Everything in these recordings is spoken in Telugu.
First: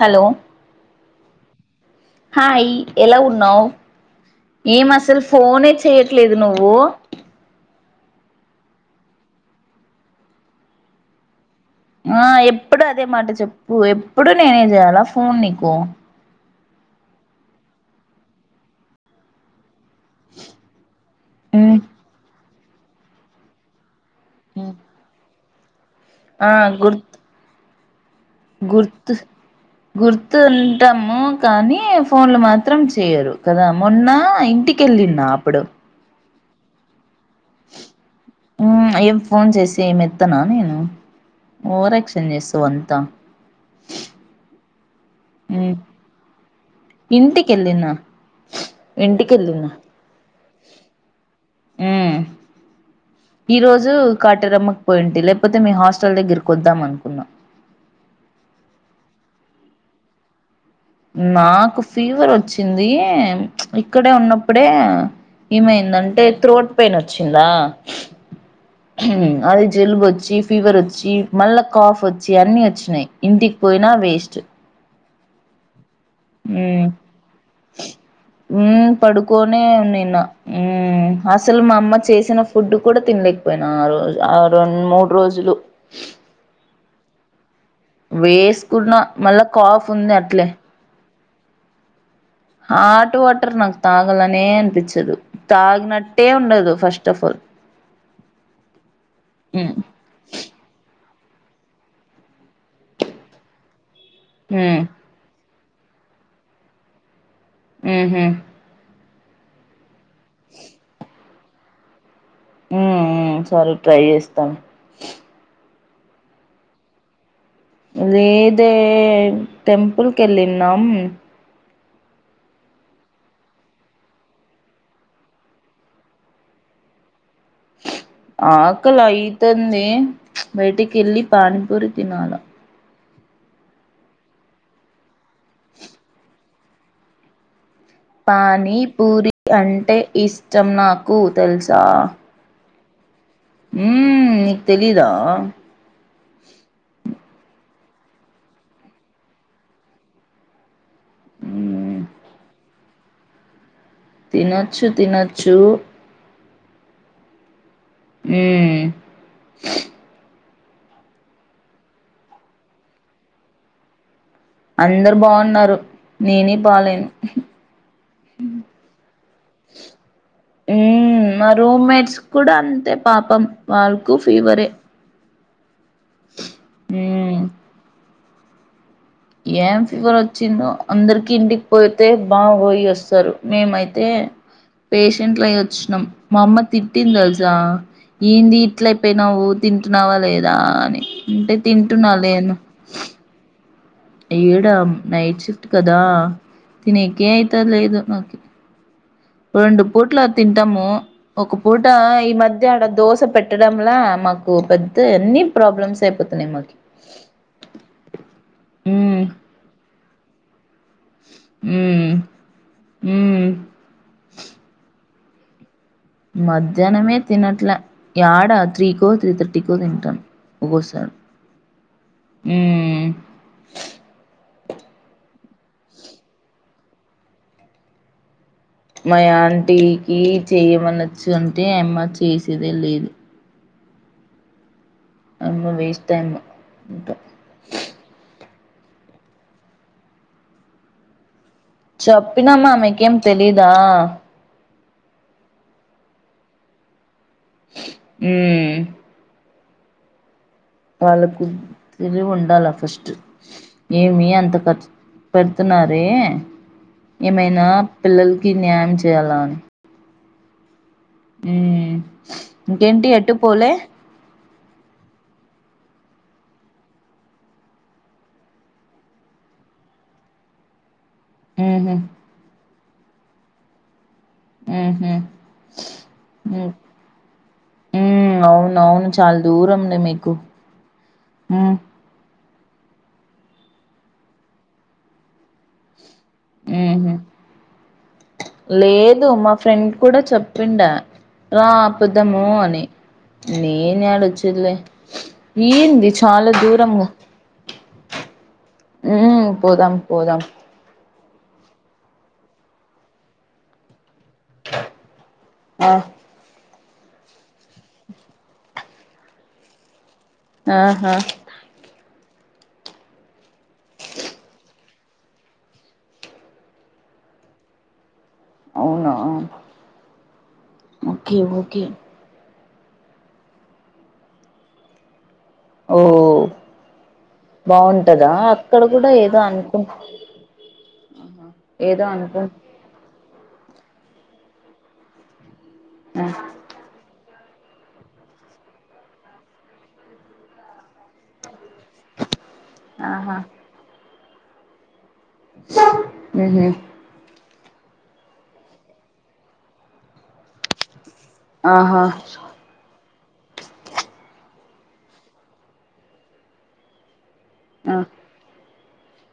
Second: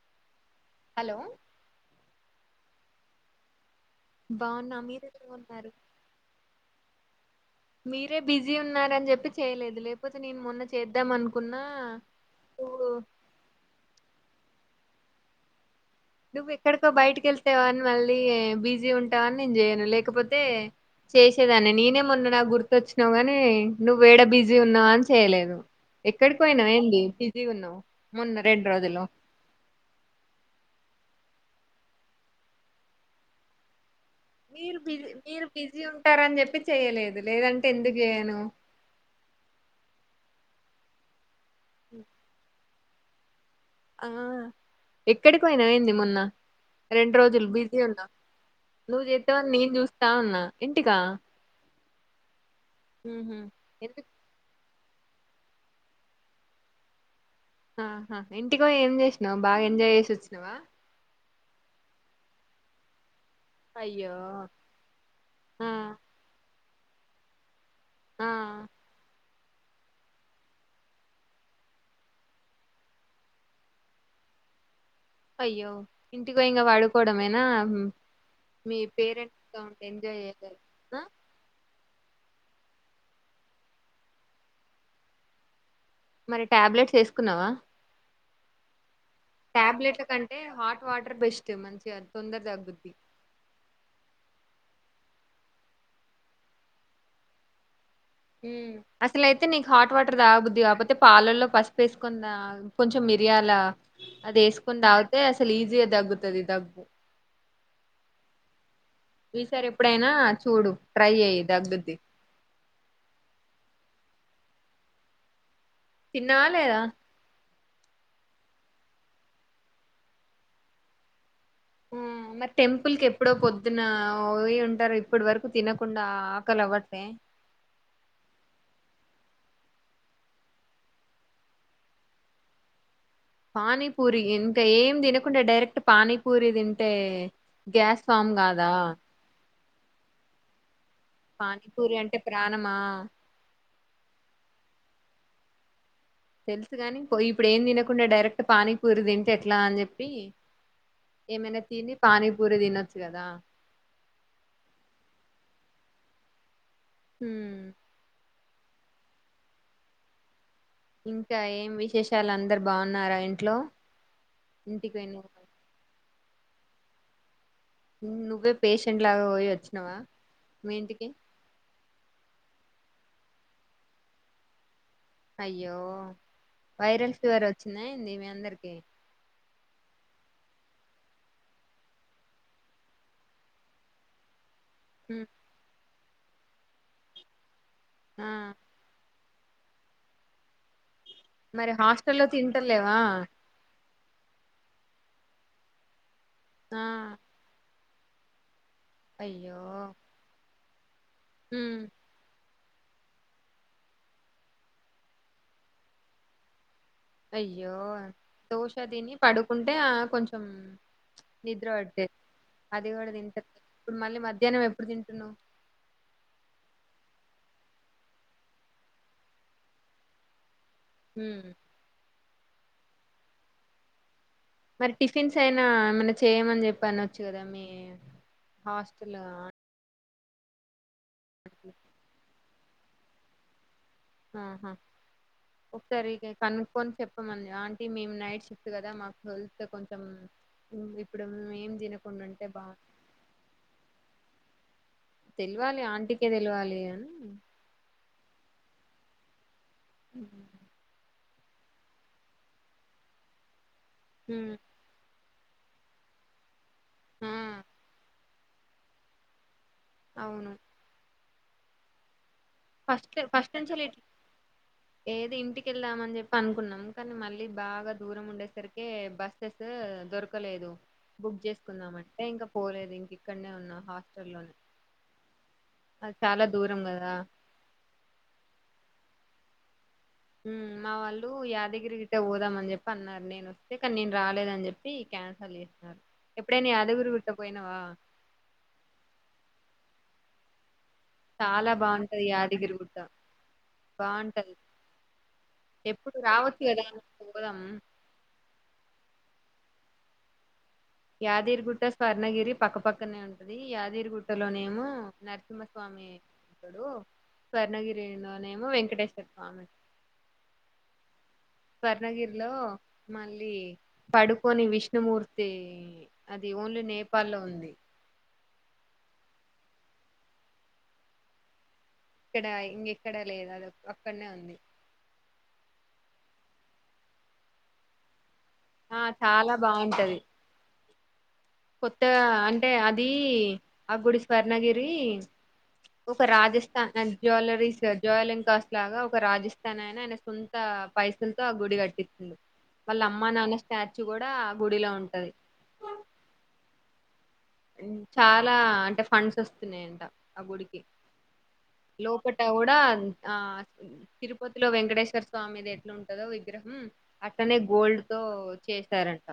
హలో హలో హయ్ ఎలా ఉన్నావు బాగున్నా ఏం మీరు అసలు ఎలా ఉన్నారు ఫోనే చెయట్లేదు నువ్వు మీరే బిజీ ఉన్నారని చెప్పి చేయలేదు లేకపోతే నేను మొన్న చేద్దామ అనుకు ఆ ఎప్పుడు అదే మాట చెప్పు ఎప్పుడు నేనే చేయల ఫోన్ నీకు నువ్ ఎక్కకో బయటకి వెళ్తవా అని మళ్ళీ బిజీ ఉంటావా అని నేను చేయను లేక లేకపోతే ఉమ్ చేసేదాన్ని నేనే మొన్న నా గుర్తు వచ్చినావు కానీ నువ్ ఎడ బిజీ ఉన్నావా అని చేయలేదు ఎక్కడికి ఆ పోయినావే ఏంది గుర్తు బిజీగా ఉన్నాం గుర్తు గుర్తుంటము కానీ ఫోన్లు మాత్రం చేయరు కదా మొన్నా ఇంటికెళ్ళిన అప్పుడు చెయలేదు ఏం ఫోన్ చేసి ఏంమెత్తనా నేను [inaudible] ఓవరాక్షన్ చేస్తావన్నీ త్తా ఆ ఎక్కడికి పోయినా ఏంది మొన్న రెండు రోజులు బిజీ ఇంటికెళ్ళిన ఉన్నావు నువ్వు చేద్దావని ఇంటికెళ్ళిన నేను చూస్తా ఉన్నా ఇంటికా హ్మ్ ఊహు ఈ రోజు కాటరమ్మ పోయింటి లేకపోతే మీ హాస్టల్ దగ్గరకి వద్దాం అనుకున్నా ఆహా ఇంటికి ఏం చేసినా్ బాగా ఎంజాయ్ చేసి వచ్చినావా నాకు ఫీవర్ వచ్చింది ఇక్కడే అయ్యో ఉన్నప్పుడే ఆ ఏమైందంటే త్రోట్ పెయిన్ వచ్చిందా ఆ అదిే జలుబు వచ్చి ఫీవర్ వచ్చి మళ్ళా కాఫ్ వచ్చి అన్ని వచ్చినాయి ఇంటికి పోయినా వేస్ట్ అయ్యో ఇంటికి పోయి ఇంగ పడుకోవడమేనా మ్, మీ మ్మ్ పేరెంట్స్ తో పడుకోనే ఉంటే నిన్న ఎంజాయ్ చేయలేదు ఆ అసలు మా అమ్మ చేసిన ఫుడ్ కూడా తినలేకపోయినా ఆ రోజు ఆ రెండు మూడు రోజులు మరి టాబ్లెట్స్ వేసుకున్నావా వేసుకున్న మళ్ళా కాఫ్ టాబ్లెట్ల ఉంది కంటే హాట్ వాటర్ బెస్ట్ మంచిగా తొందర తగ్గుద్ది హట్ వాటర్ నాకు తగలనే అన్పచ్చ తాగినట్టే ఉండదు ఫస్ట్ ఆఫ్ ఆల్ మ్మ్ అసలు అయితే నీకు హ్మ్ హాట్ వాటర్ దా బుద్ధి కాపోతే పాలల్లో పసుపుేసుకుందా కొంచెం మిరియాల అది హ్మ్ వేసుకుని అగితే అసలు ఈజిగా తగుతది దగ్గు మ్మ్ హ్మ్ ఈసారి ఎప్ప ఇప్పుడైనా చూడు ట్రై చెయ్ తగ్గద్ది మ్మ్ హ్మ్ సరే ట్రై చేస్తాం తిన్నవా లేదా లేదే టెంపుల్ కి వెళ్ళిన్నాం ఆ మరి టెంపుల్ క ఎప్పుడో పొద్దున పో ఉంటారు ఇప్పటి వరకు తినకుండా ఆకలి అవ్వట్లే ఆకలి అయితంది బయటికి వెళ్ళి పానీపూరి తినాల పానీపూరి ఇంకా ఏం తినకుంటే డైరెక్ట్ పానీపూరి తింటే గ్యాస్ ఫామ్ కాదా పానీపూరి అంటే ఇష్టం నాకు పానీపూరి అంటే ప్రాణమా ఆ మ్మ్ నిక్ తెలీదా తెలుసు కాని పో ఇప్పుడు ఏం తినకుండా డైరెక్ట్ పానీపూరి తింటే ఎట్లా అని చెప్పి ఏమైన తిని హ్మ్ పాని పూర దినచ్చ కదా తినొచ్చు తినొచ్చు హ్మ్ ఎ ఇంకా ఏం విశేషాలు అందరు బాగున్నారా ఇంట్లో ఇంటికి అందరు పోయిన బాగున్నారు నేనే బాలేను నువ్వే పేషెంట్ లాగా పోయి వచ్చినవా మీ ఇంటికి మ్మ్ మా రూమ్మేట్స్ కూడా అంతే పాపం వాళ్ళకు ఫీవరే అయ్యో వైరల్ మ్మ్ ఫీవర్ వచ్చిందా ఏంటి మీ అందరికి అందరికే ఏం ఫీవర్ వచ్చిందో అందరికి ఇంటికి పోతే బాగా పోయి వస్తారు మేమైతే ఉమ్, పేషెంట్లు అయి వచ్చినాం మా అమ్మ తిట్టిందేలుసా ఆ ఏందీ ఇట్ల పోయినావు తింటున్నావా లేదా అని అంటే మరి హాస్టల్లో తింటున్నాాలెను తింటలేవా ఈడా నైట్ షిఫ్ట్ కదా ఆ తినకే యితల ఇదు ఓకే అయ్యో రొండు పుట్ల తిన్ తమో ఒక ఉమ్ పూట ఈ మధ్య అ ఆడ దోస పెట్టడంలా మాకు పెద్ద ఎన్ని ప్రాబ్లమ్స్ అయిపోతున్నాయి మాకి అయ్యో దోశ దిని మ్మ్ పడుకుంటే ఆ కొంచం నిద్ర పట్టది మ్మ్ అది కూడా మ్మ్ తింటారు ఇప్పుడు మళ్ళీ మధ్యాహ్నం ఎప్పుడు తింట కుుట్న మధ్యాహ్నమే తినట్లే ఏడా త్రీకో త్రీ థర్టీకో తింటాను ఒకక సార్ ఉమ్ హ్మ్ మరి టిఫిన్స్ అయినా ఏమన్నా చేయమని చెప్పి అనొచ్చు కదా మీ హాస్టల్ మై ఆంటీ ఈ చేయమన్న అంటే ఏమ చే సిదేం లేదు ఆహా అమ్మ వేస్ట్ ఒకసారి టైం ఇగ కనుక్కొని అంతా. చెప్పమను ఆంటీ మేము నైట్ సిఫ్ కదా మాకు హెల్త్ కొంచెం ఇప్పుడు ఏం తినకుండా ఉంటే చెప్పినమా బాగు మీకేం తెలీదా తెలవాలి ఆంటీకే తెలవాలి అని మ్మ్ ఉహూ లకు తెలివి ఉండాల ఫస్ట్ ఏమి ఉమ్, అంత ఖర్చు పెడుతున్నారే ఆ ఏమైనా పిల్లల్ కి న్యాయం చెయాలాను అవును మ్మ్హూ ఇంకేంటి ఫస్ట్ ఎటు ఫస్ట్ నుంచి పోలే అలా ఇట్ల- ఏది ఇంటికెళ్దామని చెప్పి అనుకున్నాం కానీ మళ్ళీ బాగా దూరం ఉండేసరికే బస్సెస్ దొరకలేదు బుక్ మ్మ్హ్మ్. చేసుకుందాంమంటే ఇంకా పోలేదు ఇంకిక్కన్నే ఉన్నా లో మ్మ్హ్మ్. అది చాలా మ్మ్. దూరం కదా మ్మ్ అవునవును చాల దూరం మ్మ్ మావాల్లు యాదగిరి గుట్ట పోదమా అని చెప్పి అన్నారు నేను వస్తే కానీ నేను రాలేదని చెప్పి క్యాన్సల్ చేసినారు ఎప్పుడైనా యాదగిరి ఉహూ గుట్ట పోయినావా లేదు మా ఫ్రెండ్ కూడా చెప్పిండా రా చాలా బాగుంటది ఆపుదము యాదగిరి అని గుట్ట నేను ఎడ బాగుంటది వచ్చేదిలే ఏంది ఎప్పుడు చాలా రావచ్చు కదా అని దూరము పోదాం మ్మ్ పోదాం పోదాం యాదిగిరిగుట్ట స్వర్ణగిరి పక్కపక్కనే ఉంటది యాదిగిరిగుట్ తలోనేమో ఆ. నరసింహస్వామి టడు స్వర్ణగిరిలోనేమో వెంకటేశ్వర స్వామి ఆహా స్వర్ణగిరిలో మళ్ళీ పడుకొని విష్ణుమూర్తి అది ఓన్లీ నేపాల్ లో ఉంది అవునా ఒకే ఒకే డ ఇంగెక్కడ లేదు అది అక్కడనే ఉంది ఓ బాగుంటదా అక్కడ ఆ కూడా ఏదో చాలా అనుకుం బాగుంటది ఏదో కొత్తగా అనుకుం అంటే అది ఆ గుడి స్వర్ణగిరి ఒక రాజస్థాన్ అం జ్యువెలరీసేట్ జ్యువెలరింగ్ కాస్ట్ లాగా ఒక రాజస్థాన్ ఆయన ఆయన సొంత పైసలతో గుడి కట్టిచిండు వాల్ ఆహా అమ్మనాన్న స్టాచ్ ది గుడా ఆ గుడి ల ఉంటది హుం హు చాలా అంటే ఫండ్స్ వస్తున్నాయంట ఆ గుడికి ఆహా లోపాటకూడ ఆ తిరుప లో వెంకటేశ్వర స్వామిది ఎంట్లుంటదో విగ్రహం కనీ ఆ గోల్డ్తో చేసారంట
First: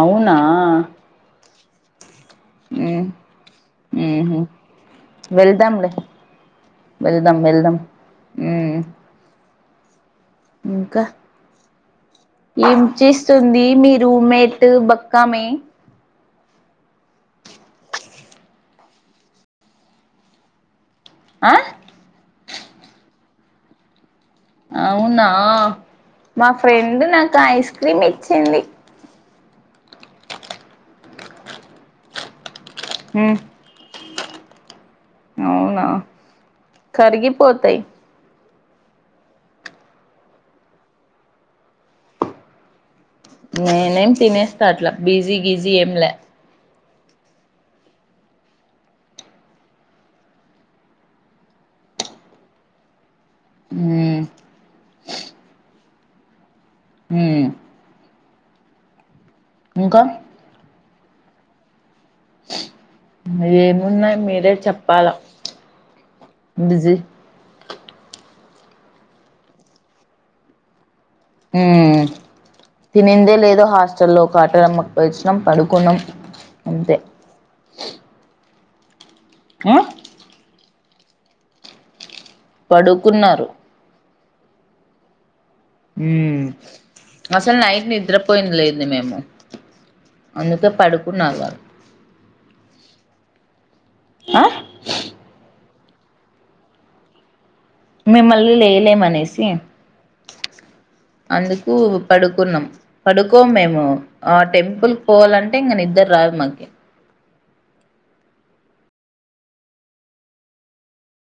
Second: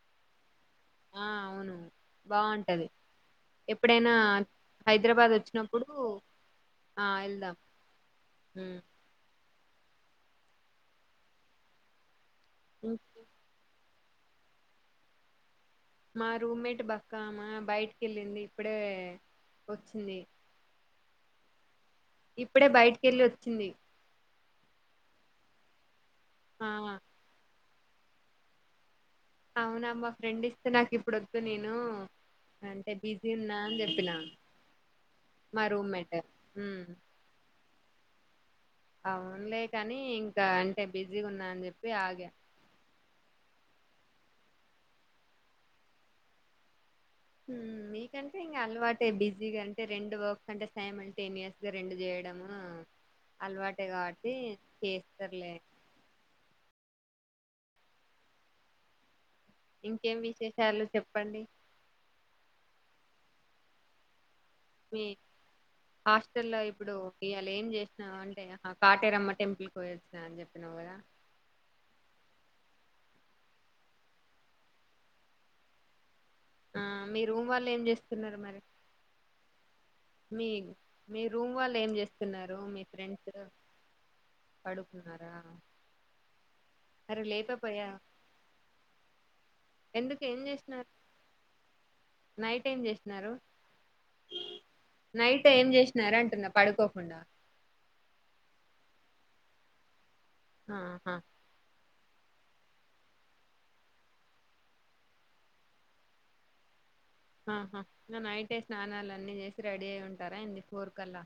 అవునా ఆ అవును బాగుంటది ఉమ్ ఎప్పుడైనా ఉహు హైదరాబాద్ వచ్చినప్పుడు వెళ్దాంలే ఆ వెళ్దాం ఉమ్ హుమ్ ఇంకా ఏం చేస్తుంది మీ రూమేట్ బక్కామే మా రూమ్మేట్ బక్కామ బయటి కెళ్ళింది ఇప్పుడే వచ్చింది ఆ ఇప్పుడే బయటికి వెళ్ళి వచ్చింది అవునా మా ఆ ఫ్రెండ్ నాకు ఐస్ క్రిమ్ ఇచ్చింది అవునామ్ మా ఫ్రెండ్ ఇస్తే నాకు ఇప్పుడు వద్దు నేను అంటే బిజీ ఉమ్ ఉన్న అని చెప్పినా అవునా హ్మ్. కరిగిపోతాయి అవునులే కానీ ఇంకా అంటే బిజీ ఉన్నా అని చెప్పి ఆగే నేనేం తినేస్తా అట్లా బిజీ గిజీ ఏంలే హు మీకంటే ఇంకా అలవాటే బిజీగా అంటే రెండు వర్క్స్ అంటే సైమ్ంటేన్యూస్గా రెండు చేయడము అలవాటే మ్మ్ కాబట్టి చేస్తరులే మ్మ్ ఇంకా ఇంకేం విశేషాలు చెప్పండి ఏమున్నా మీరే మీ చెప్పాల హాస్టల్ లా ఇప్పుడు బిజీ ఇయాల ఏం చేసినా అంటే ఇంగ ఆ కాటేరమ్మ టెంపుల్కి పోయొచ్చినా అని చెప్పినావు కదా హూమ్ తినిందే లేదు హాస్టల్లో కాటేరమ్మకు పోయిచ్చినాం పడుకున్నాం ఆ అంతే మీ రూమ్ వాళ్ళు ఏం చేస్తున్నారు మరి ఆ మి మీ రూమ్ వాళ్ళు ఏం చేస్ స్తున్నారు మీ ఫ్రెండ్స్ రూ పడుకున్నారు పడుకున్నారా హ్మ్ అరే అసలు నైట్ లేపపోయా నిద్రపోయింది లేదు మేము ఎందుకు ఏం అందుకే చేసినారు పడుకున్నాగా నైట్ ఏం చేస్తున్నారు ఆ నైట్ ఏం చేస్ న్నర అంటున్నా పడుకోకుండా మిమ్మల్ని లేలేమనేసి ఆహా అందుకు పడుకున్నాం పడుకోం మేము ఆ టెంపుల్ పోవాలంటే ఇంక నిద్దర రాదు మాకి ఆహా ఇగ నైటే స్నానాలు అన్ని చేసి రెడీ అయి ఉంటారా ఏంటి ఫోర్ కల్లా